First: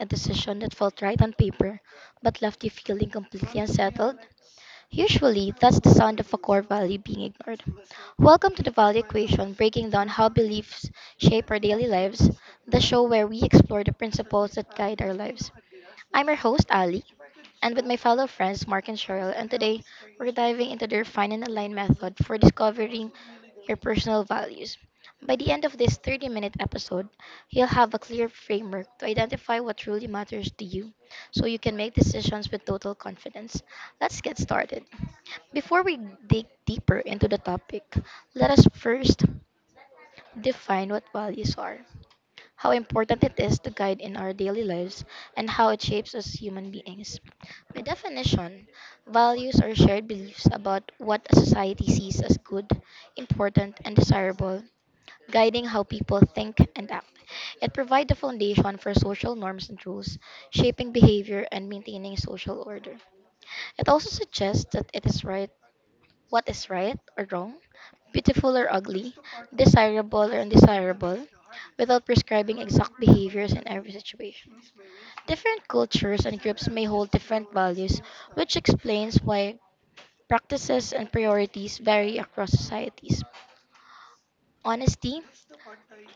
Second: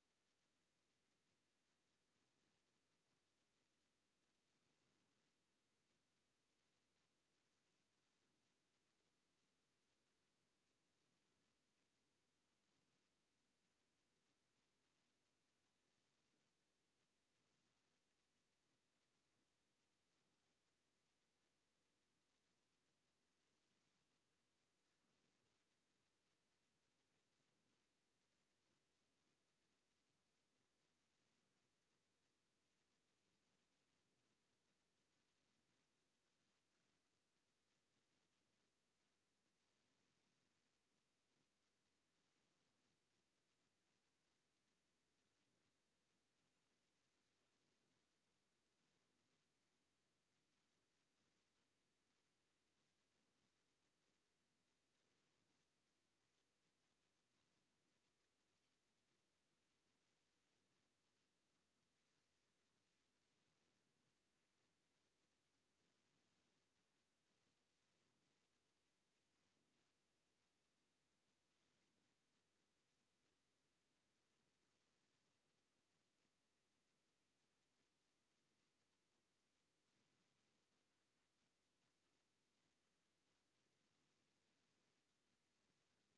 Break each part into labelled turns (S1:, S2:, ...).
S1: a decision that felt right on paper but left you feeling completely unsettled? Usually, that's the sound of a core value being ignored. Welcome to the Value Equation, breaking down how beliefs shape our daily lives, the show where we explore the principles that guide our lives. I'm your host, Ali, and with my fellow friends, Mark and Cheryl, and today we're diving into the Refine and Align method for discovering your personal values. By the end of this 30-minute minute episode, you'll have a clear framework to identify what truly matters to you so you can make decisions with total confidence. Let's get started. Before we dig deeper into the topic, let us first define what values are, how important it is to guide in our daily lives, and how it shapes us human beings. By definition, values are shared beliefs about what a society sees as good, important, and desirable, guiding how people think and act. It provides the foundation for social norms and rules, shaping behavior and maintaining social order. It also suggests that it is right, what is right or wrong, beautiful or ugly, desirable or undesirable, without prescribing exact behaviors in every situation. Different cultures and groups may hold different values, which explains why practices and priorities vary across societies. Honesty,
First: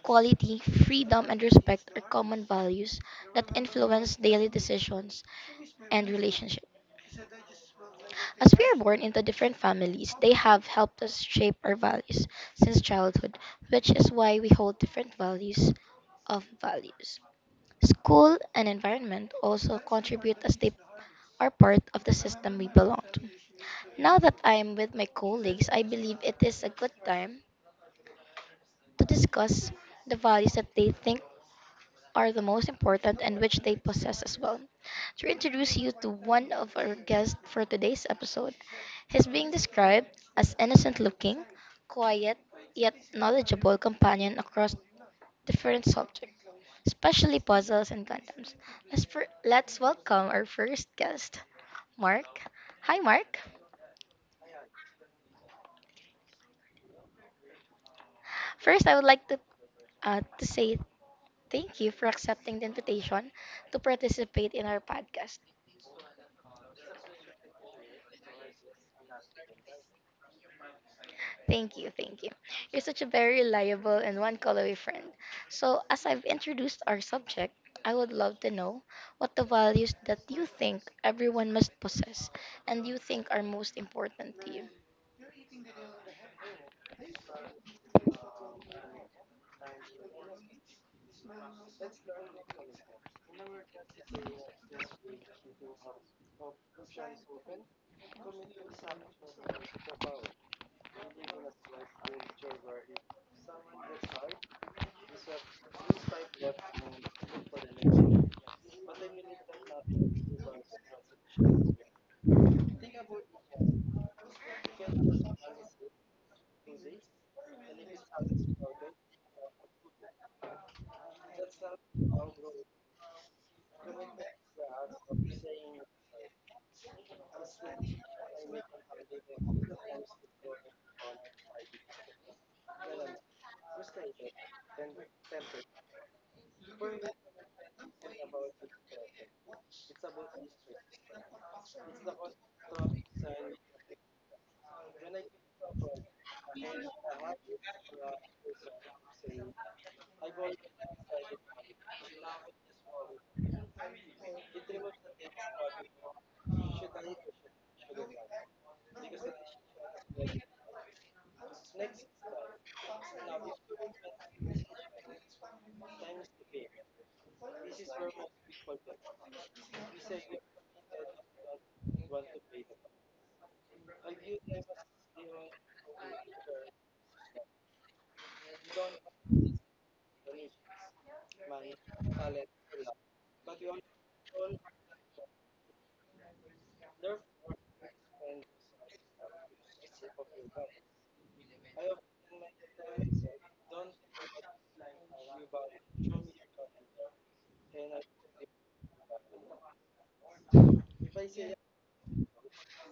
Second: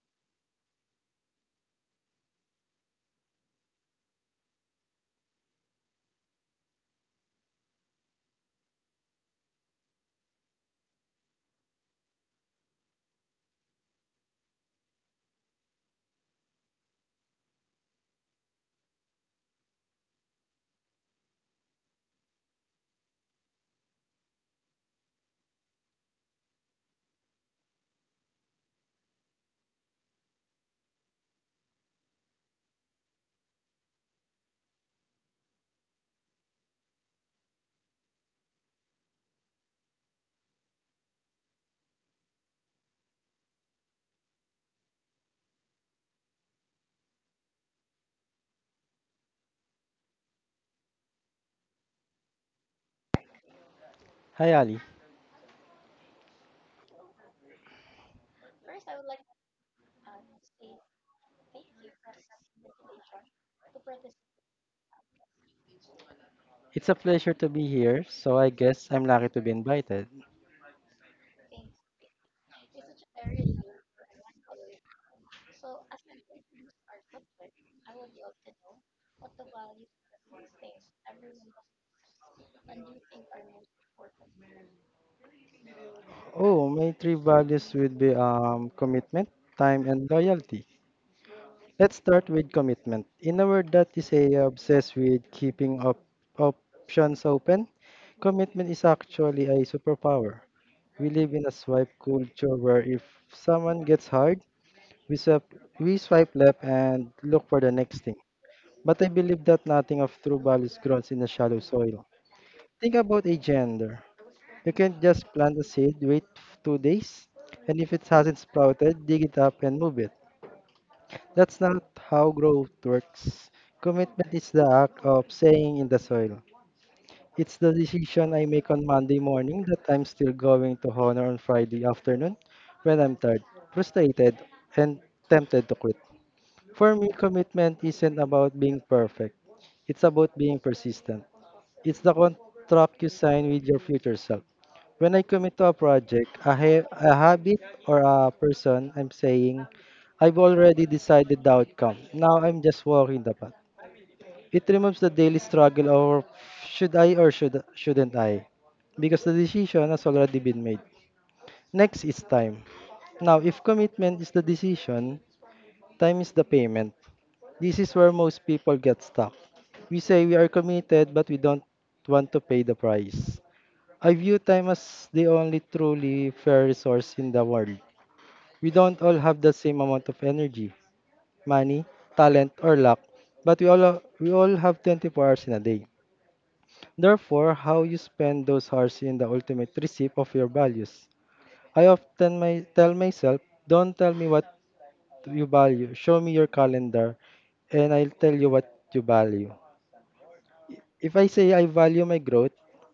S1: quality, freedom, and respect are common values that influence daily decisions and relationships. As we are born into different families, they have helped us shape our values since childhood, which is why we hold different values of values. School and environment also contribute as they are part of the system we belong to. Now that I am with my colleagues, I believe it is a good time to discuss the values that they think are the most important and which they possess as well. To introduce you to one of our guests for today's episode, he's being described as innocent looking, quiet, yet knowledgeable companion across different subjects, especially puzzles and condoms. Let's welcome our first guest, Mark. Hi, Mark.
S2: Hi, Ali.
S1: First, I would like to say thank you for accepting the invitation to participate in our podcast.
S2: It's a pleasure to be here. So I guess I'm lucky to be invited.
S1: Thank you, thank you. You're such a very reliable and one call away friend. So, as I've introduced our subject, I would love to know what the values that you think everyone must possess and you think are most important to you.
S2: Oh, my three values would be commitment, time, and loyalty. Let's start with commitment. In a word that is a obsessed with keeping up options open, commitment is actually a superpower. We live in a swipe culture where if someone gets hard, we swipe, we swipe left and look for the next thing. But I believe that nothing of true values grows in the shallow soil. Think about a gender. You can't just plant the seed, wait 2 days, and if it hasn't sprouted, dig it up and move it. That's not how growth works. Commitment is the act of staying in the soil. It's the decision I make on Monday morning that I'm still going to honor on Friday afternoon when I'm tired, frustrated, and tempted to quit. For me, commitment isn't about being perfect. It's about being persistent. It's the contract you sign with your future self. When I commit to a project, a habit, or a person, I'm saying, I've already decided the outcome. Now I'm just walking the path. It removes the daily struggle of should I or shouldn't I? Because the decision has already been made. Next is time. Now, if commitment is the decision, time is the payment. This is where most people get stuck. We say we are committed, but we don't want to pay the price. I view time as the only truly fair resource in the world. We don't all have the same amount of energy, money, talent, or luck, but we all have 24 hours in a day. Therefore, how you spend those hours in the ultimate receipt of your values. I often may tell myself, don't tell me what you value, show me your calendar, and I'll tell you what you value. If I say I value my growth,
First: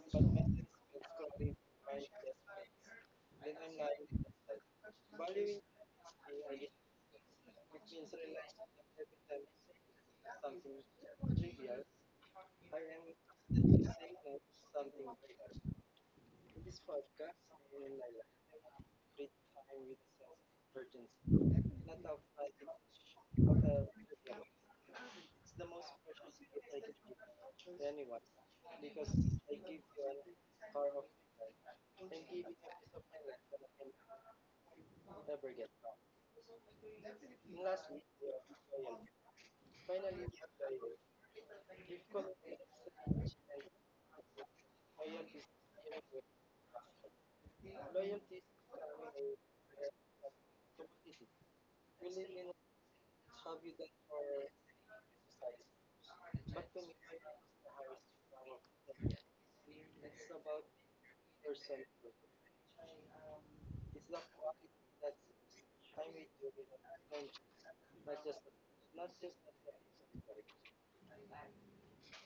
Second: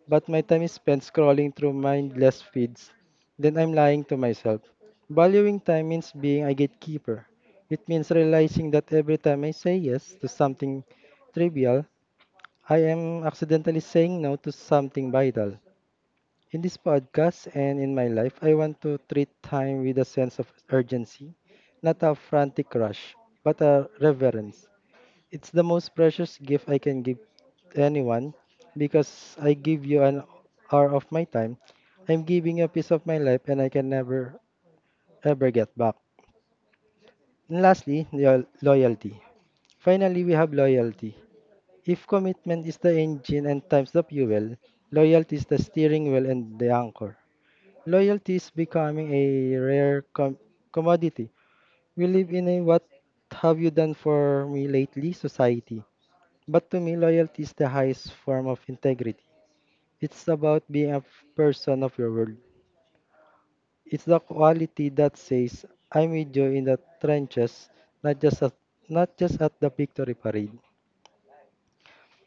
S2: but my time is spent scrolling through mindless feeds, then I'm lying to myself. Valuing time means being a gatekeeper. It means realizing that every time I say yes to something trivial, I am accidentally saying no to something vital. In this podcast and in my life, I want to treat time with a sense of urgency, not a frantic rush, but a reverence. It's the most precious gift I can give to anyone because I give you an hour of my time. I'm giving you a piece of my life and I can never ever get back. And lastly, loyalty. Finally, we have loyalty. If commitment is the engine and time's the fuel, loyalty is the steering wheel and the anchor. Loyalty is becoming a rare commodity. We live in a what have you done for me lately society. But to me, loyalty is the highest form of integrity. It's about being a person of your word. It's the quality that says, I'm with you in the trenches, not just at, not just at the victory parade.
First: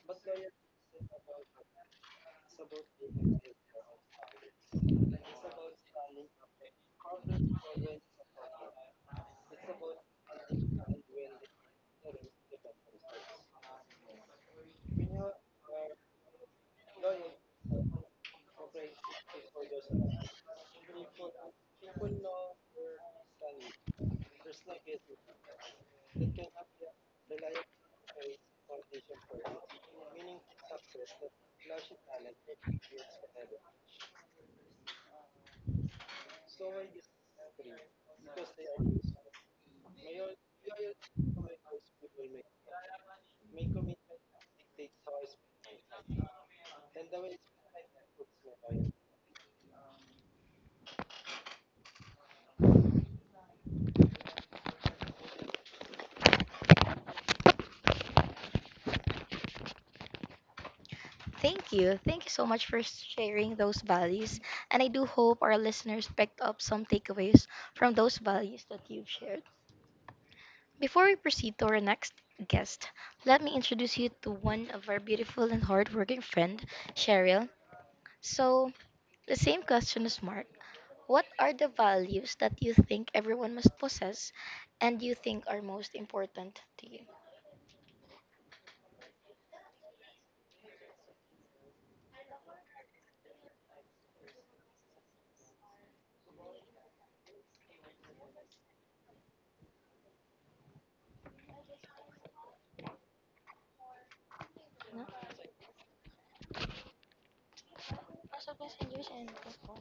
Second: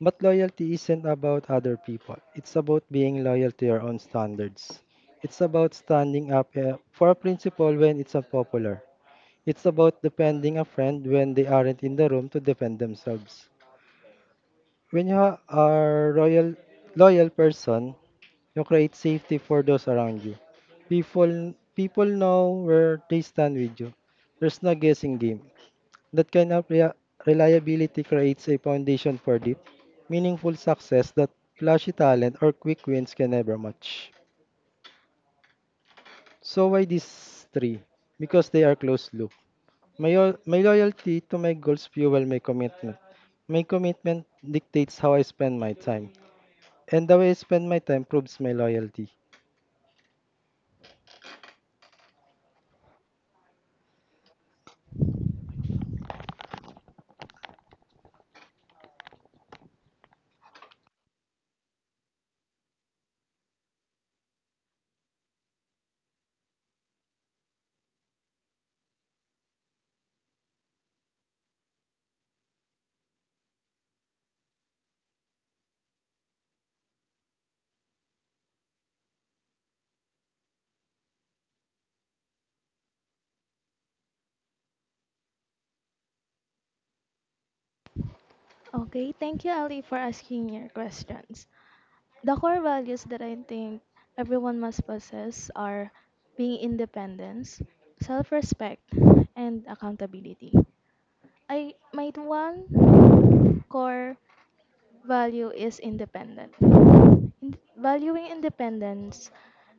S2: But loyalty isn't about other people. It's about being loyal to your own standards. It's about standing up for a principle when it's unpopular. It's about defending a friend when they aren't in the room to defend themselves. When you are a loyal person, you create safety for those around you. People know where they stand with you. There's no guessing game. That kind of reliability creates a foundation for deep, meaningful success that flashy talent or quick wins can never match. So why these three? Because they are closed loop. My loyalty to my goals fuel my commitment. My commitment dictates how I spend my time. And the way I spend my time proves my loyalty.
S1: Thank you. Thank you so much for sharing those values. And I do hope our listeners picked up some takeaways from those values that you've shared. Before we proceed to our next guest, let me introduce you to one of our beautiful and hardworking friend, Cheryl. So, the same question is Mark. What are the values that you think everyone must possess and you think are most important to you?
S2: Okay, thank you, Ali, for asking your questions. The core values that I think everyone must possess are being independence, self respect, and accountability. I might one core
S1: Ano?
S2: value is independent. Valuing independence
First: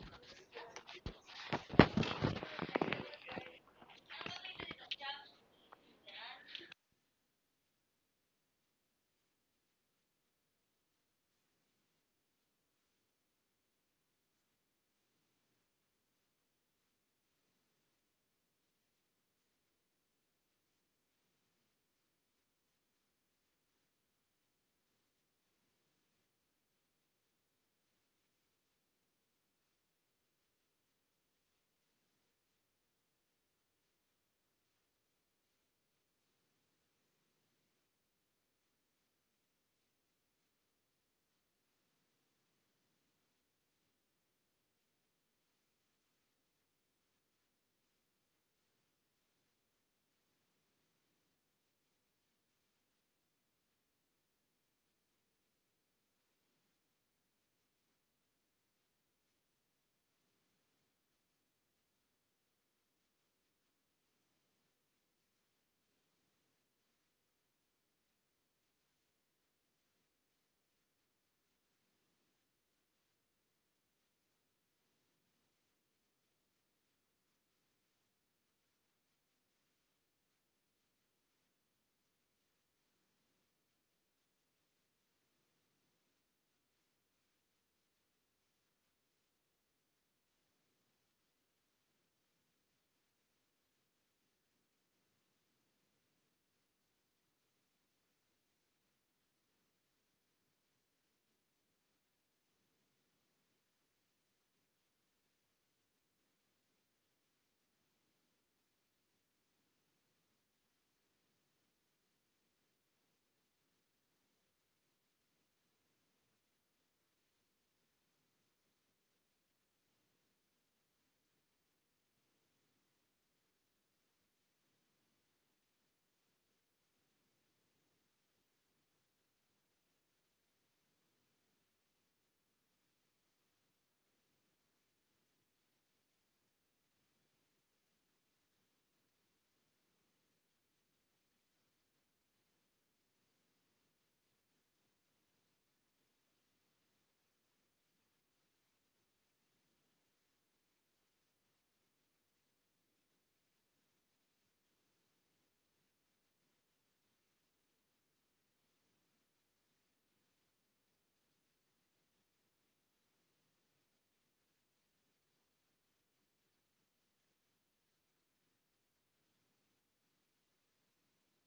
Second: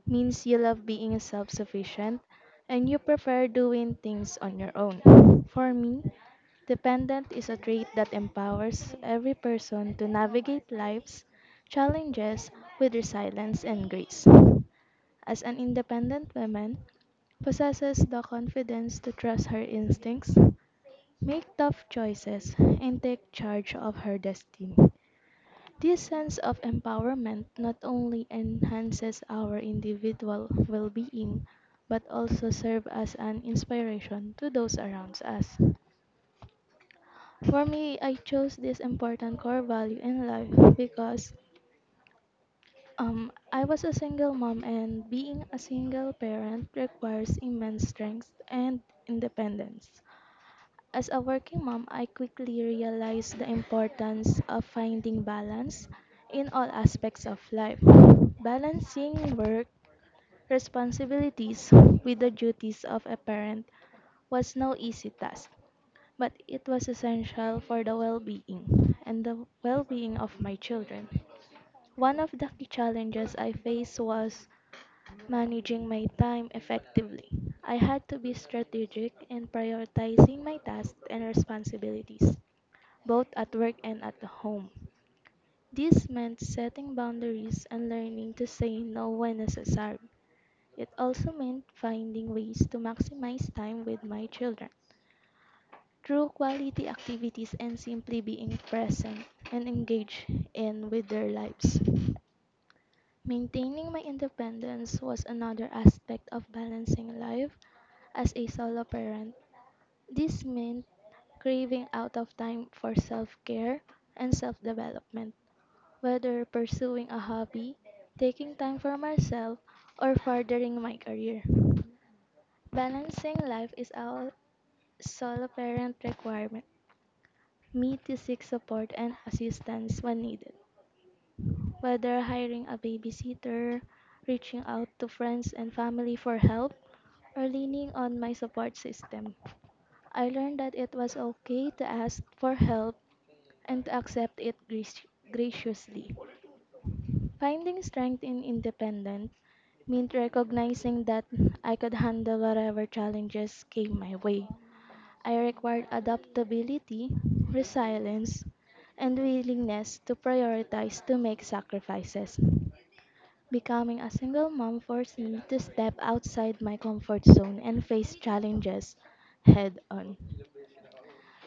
S2: means you love being self sufficient and you prefer doing things on your own. For me, dependent is a trait that empowers every person to navigate life's challenges with resilience and grace. As an independent woman, possesses the confidence to trust her instincts, make tough choices, and take charge of her destiny. This sense of empowerment not only enhances our individual well being, but also serves as an inspiration to those around us. For me, I chose this important core value in life because I was a single mom, and being a single parent requires immense strength and independence. As a working mom, I quickly realized the importance of finding balance in all aspects of life. Balancing work responsibilities with the duties of a parent was no easy task, but it was essential for the well being and the well being of my children. One of the key challenges I faced was managing my time effectively. I had to be strategic in prioritizing my tasks and responsibilities, both at work and at home. This meant setting boundaries and learning to say no when necessary. It also meant finding ways to maximize time with my children through quality activities and simply being present and engaged in with their lives. Maintaining my independence was another aspect of balancing life as a solo parent. This meant craving out of time for self care and self development, whether pursuing a hobby, taking time for myself, or furthering my career. Balancing life is a solo parent requirement. Me to seek support and assistance when needed. Whether hiring a babysitter, reaching out to friends and family for help, or leaning on my support system, I learned that it was okay to ask for help and to accept it graciously. Finding strength in independence meant recognizing that I could handle whatever challenges came my way. I required adaptability, resilience, and willingness to prioritize to make sacrifices. Becoming a single mom forced me to step outside my comfort zone and face challenges head on.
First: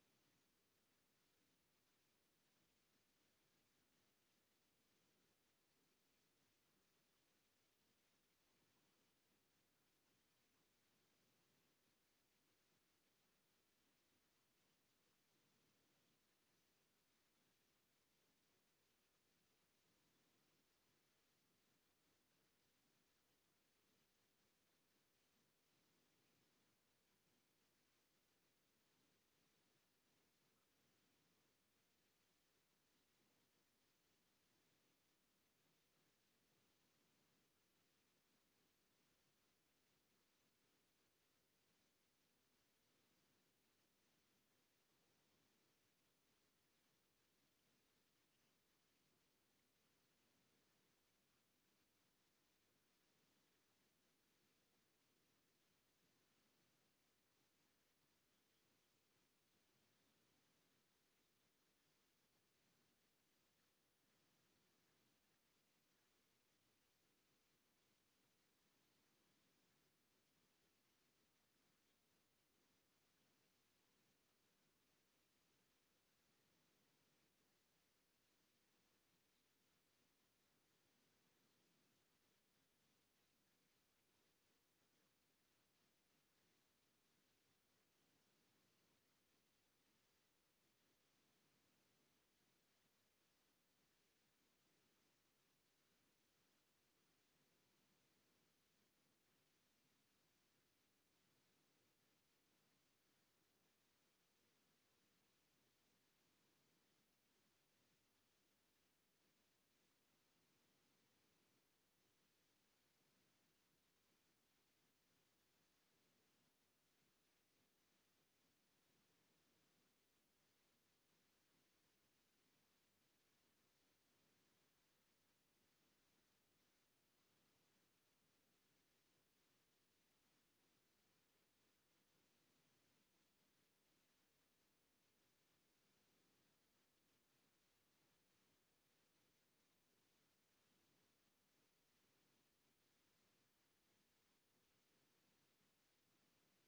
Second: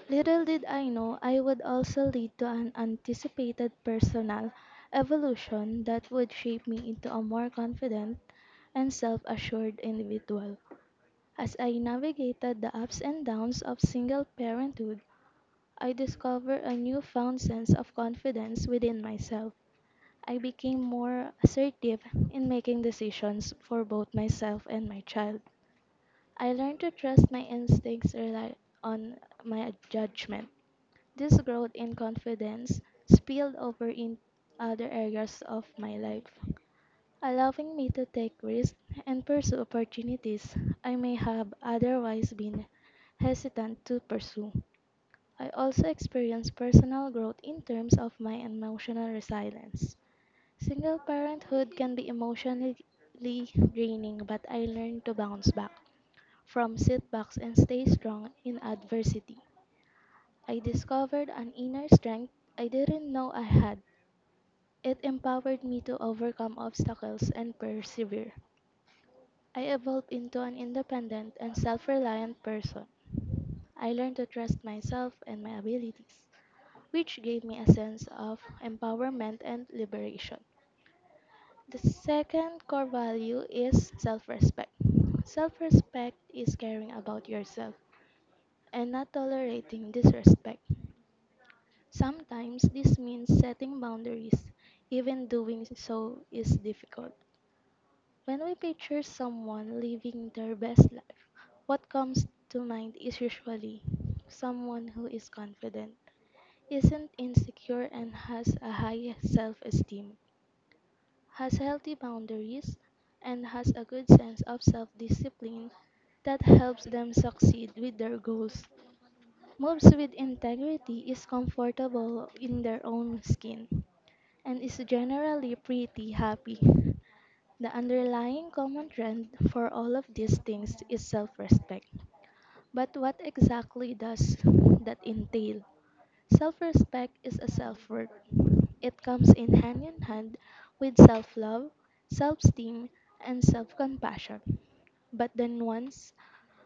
S2: Little did I know I would also lead to an anticipated personal evolution that would shape me into a more confident and self assured individual. As I navigated the ups and downs of single parenthood, I discovered a newfound sense of confidence within myself. I became more assertive in making decisions for both myself and my child. I learned to trust my instincts, rely on my judgment. This growth in confidence spilled over in other areas of my life, allowing me to take risks and pursue opportunities I may have otherwise been hesitant to pursue. I also experienced personal growth in terms of my emotional resilience. Single parenthood can be emotionally draining, but I learned to bounce back from setbacks and stay strong in adversity. I discovered an inner strength I didn't know I had. It empowered me to overcome obstacles and persevere. I evolved into an independent and self reliant person. I learned to trust myself and my abilities, which gave me a sense of empowerment and liberation. The second core value is self respect. Self respect is caring about yourself and not tolerating disrespect. Sometimes this means setting boundaries, even doing so is difficult. When we picture someone living their best life, what comes to mind is usually someone who is confident, isn't insecure, and has a high self esteem, has healthy boundaries, and has a good sense of self discipline that helps them succeed with their goals. Moves with integrity is comfortable in their own skin and is generally pretty happy. The underlying common trend for all of these things is self respect. But what exactly does that entail? Self respect is a self worth. It comes in hand with self love, self esteem, and self compassion. But the nuance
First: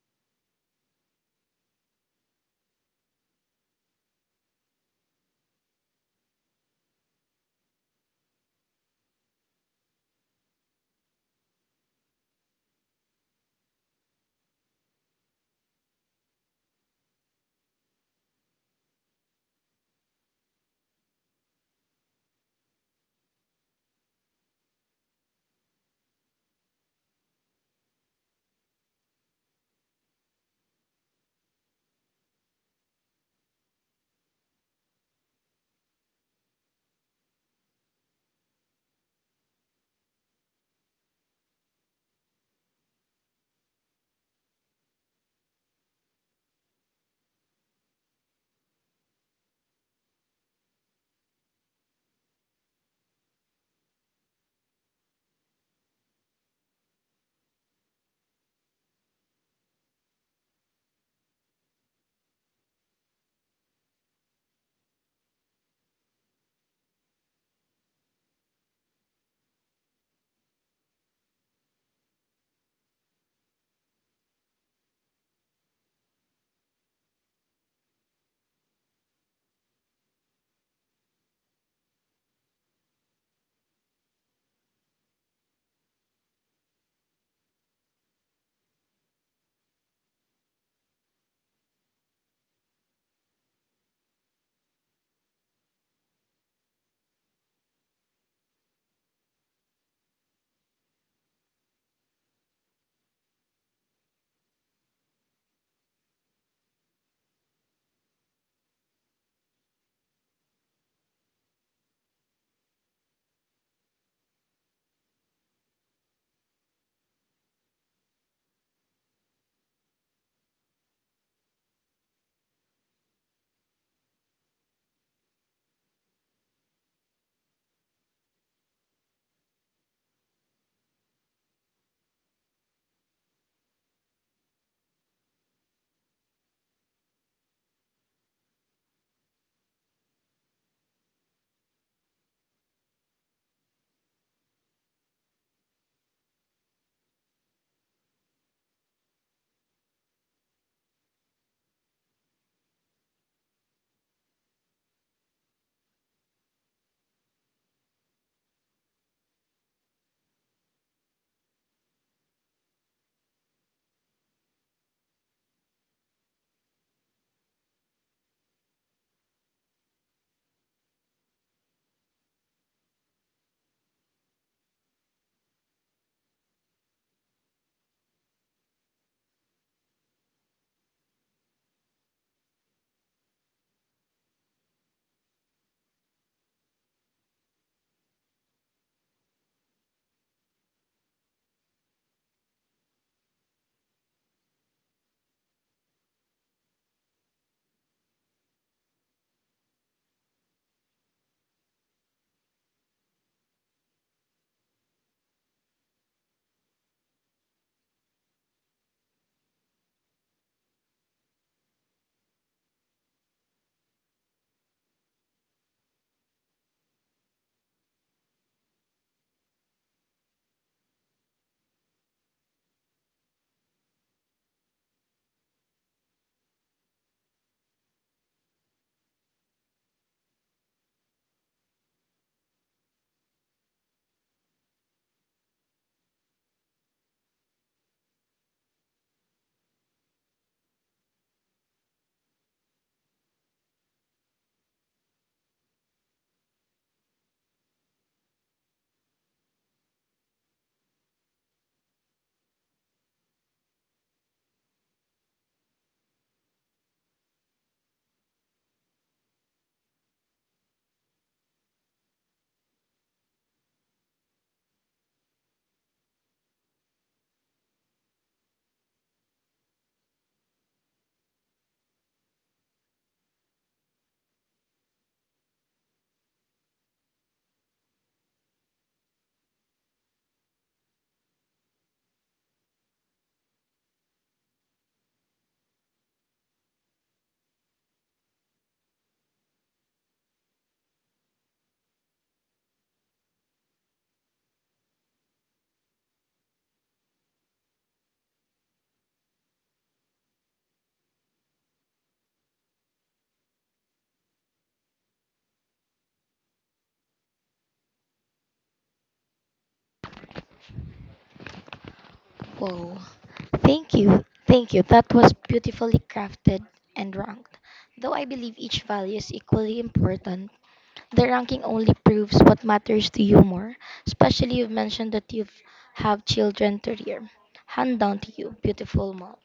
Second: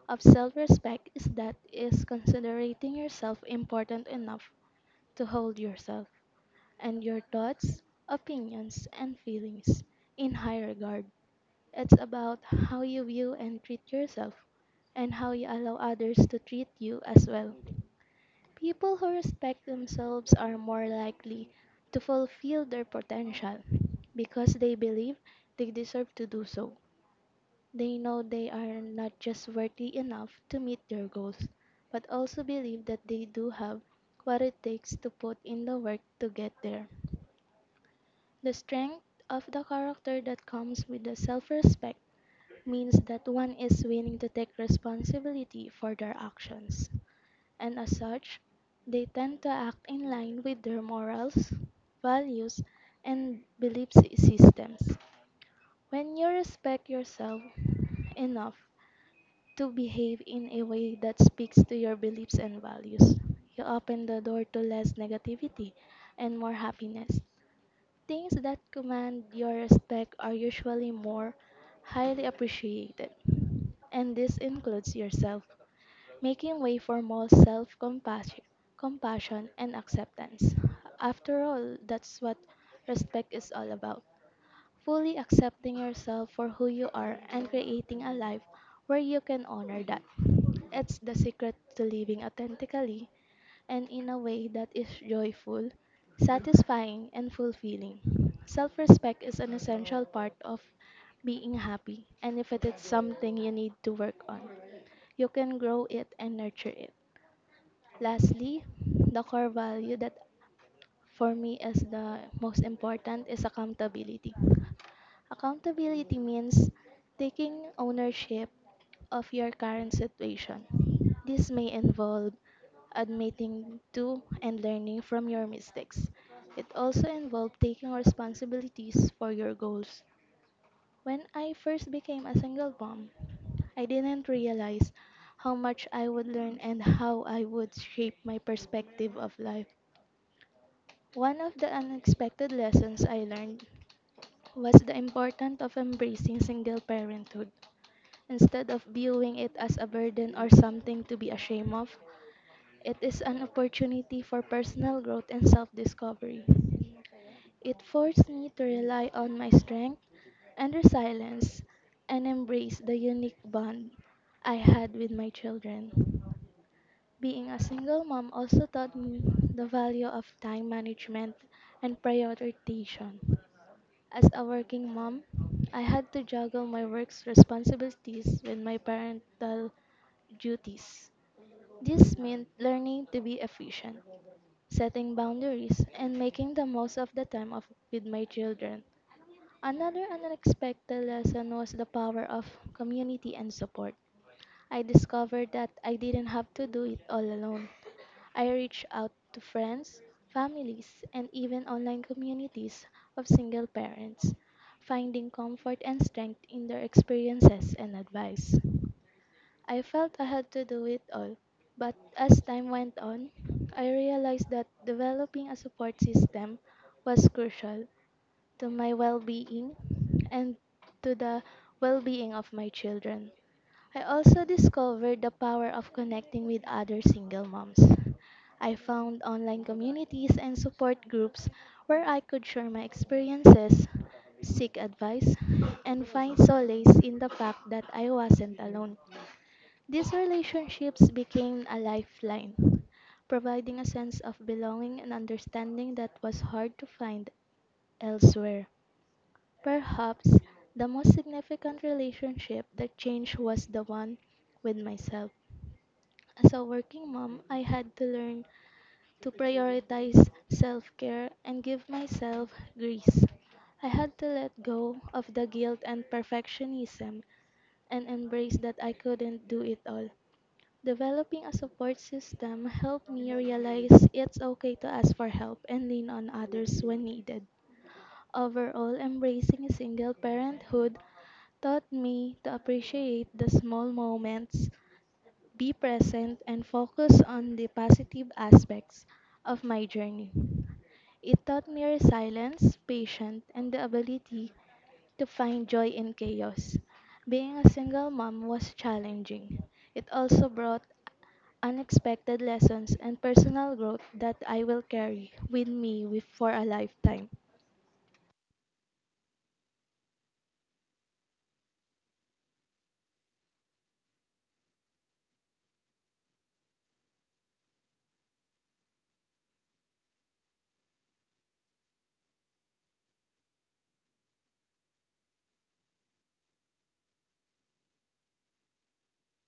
S2: of self respect is that is considering yourself important enough to hold yourself and your thoughts, opinions, and feelings in high regard. It's about how you view and treat yourself and how you allow others to treat you as well. People who respect themselves are more likely to fulfill their potential because they believe they deserve to do so. They know they are not just worthy enough to meet their goals, but also believe that they do have what it takes to put in the work to get there. The strength of the character that comes with the self respect means that one is willing to take responsibility for their actions and as such, they tend to act in line with their morals, values, and belief systems. When you respect yourself enough to behave in a way that speaks to your beliefs and values, you open the door to less negativity and more happiness. Things that command your respect are usually more highly appreciated, and this includes yourself making way for more self compassion and acceptance. After all, that's what respect is all about fully accepting yourself for who you are and creating a life where you can honor that. It's the secret to living authentically and in a way that is joyful, satisfying, and fulfilling. Self respect is an essential part of being happy, and if it is something you need to work on, you can grow it and nurture it. Lastly, the core value that for me is the most important is accountability. Accountability means taking ownership of your current situation. This may involve admitting to and learning from your mistakes. It also involved taking responsibilities for your goals. When I first became a single mom, I didn't realize how much I would learn and how I would shape my perspective of life. One of the unexpected lessons I learned was the importance of embracing single parenthood. Instead of viewing it as a burden or something to be ashamed of, it is an opportunity for personal growth and self discovery. It forced me to rely on my strength and resilience and embrace the unique bond I had with my children. Being a single mom also taught me the value of time management and prioritization. As a working mom, I had to juggle my work's responsibilities with my parental duties. This meant learning to be efficient, setting boundaries, and making the most of the with my children. Another unexpected lesson was the power of community and support. I discovered that I didn't have to do it all alone. I reached out to friends, families, and even online communities of single parents, finding comfort and strength in their experiences and advice. I felt I had to do it all, but as time went on, I realized that developing a support system was crucial to my well being and to the well being of my children. I also discovered the power of connecting with other single moms. I found online communities and support groups where I could share my experiences, seek advice, and find solace in the fact that I wasn't alone. These relationships became a lifeline, providing a sense of belonging and understanding that was hard to find elsewhere. Perhaps the most significant relationship that changed was the one with myself. As a working mom, I had to learn to prioritize self care and give myself grace. I had to let go of the guilt and perfectionism and embrace that I couldn't do it all. Developing a support system helped me realize it's okay to ask for help and lean on others when needed. Overall, embracing single parenthood taught me to appreciate the small moments, be present, and focus on the positive aspects of my journey. It taught me resilience, patience, and the ability to find joy in chaos. Being a single mom was challenging. It also brought unexpected lessons and personal growth that I will carry with me for a lifetime.
S1: Whoa. Thank you. Thank you. That was beautifully crafted and ranked. Though I believe each value is equally important, the ranking only proves what matters to you more, especially you've mentioned that you have children to rear. Hand down to you, beautiful mom.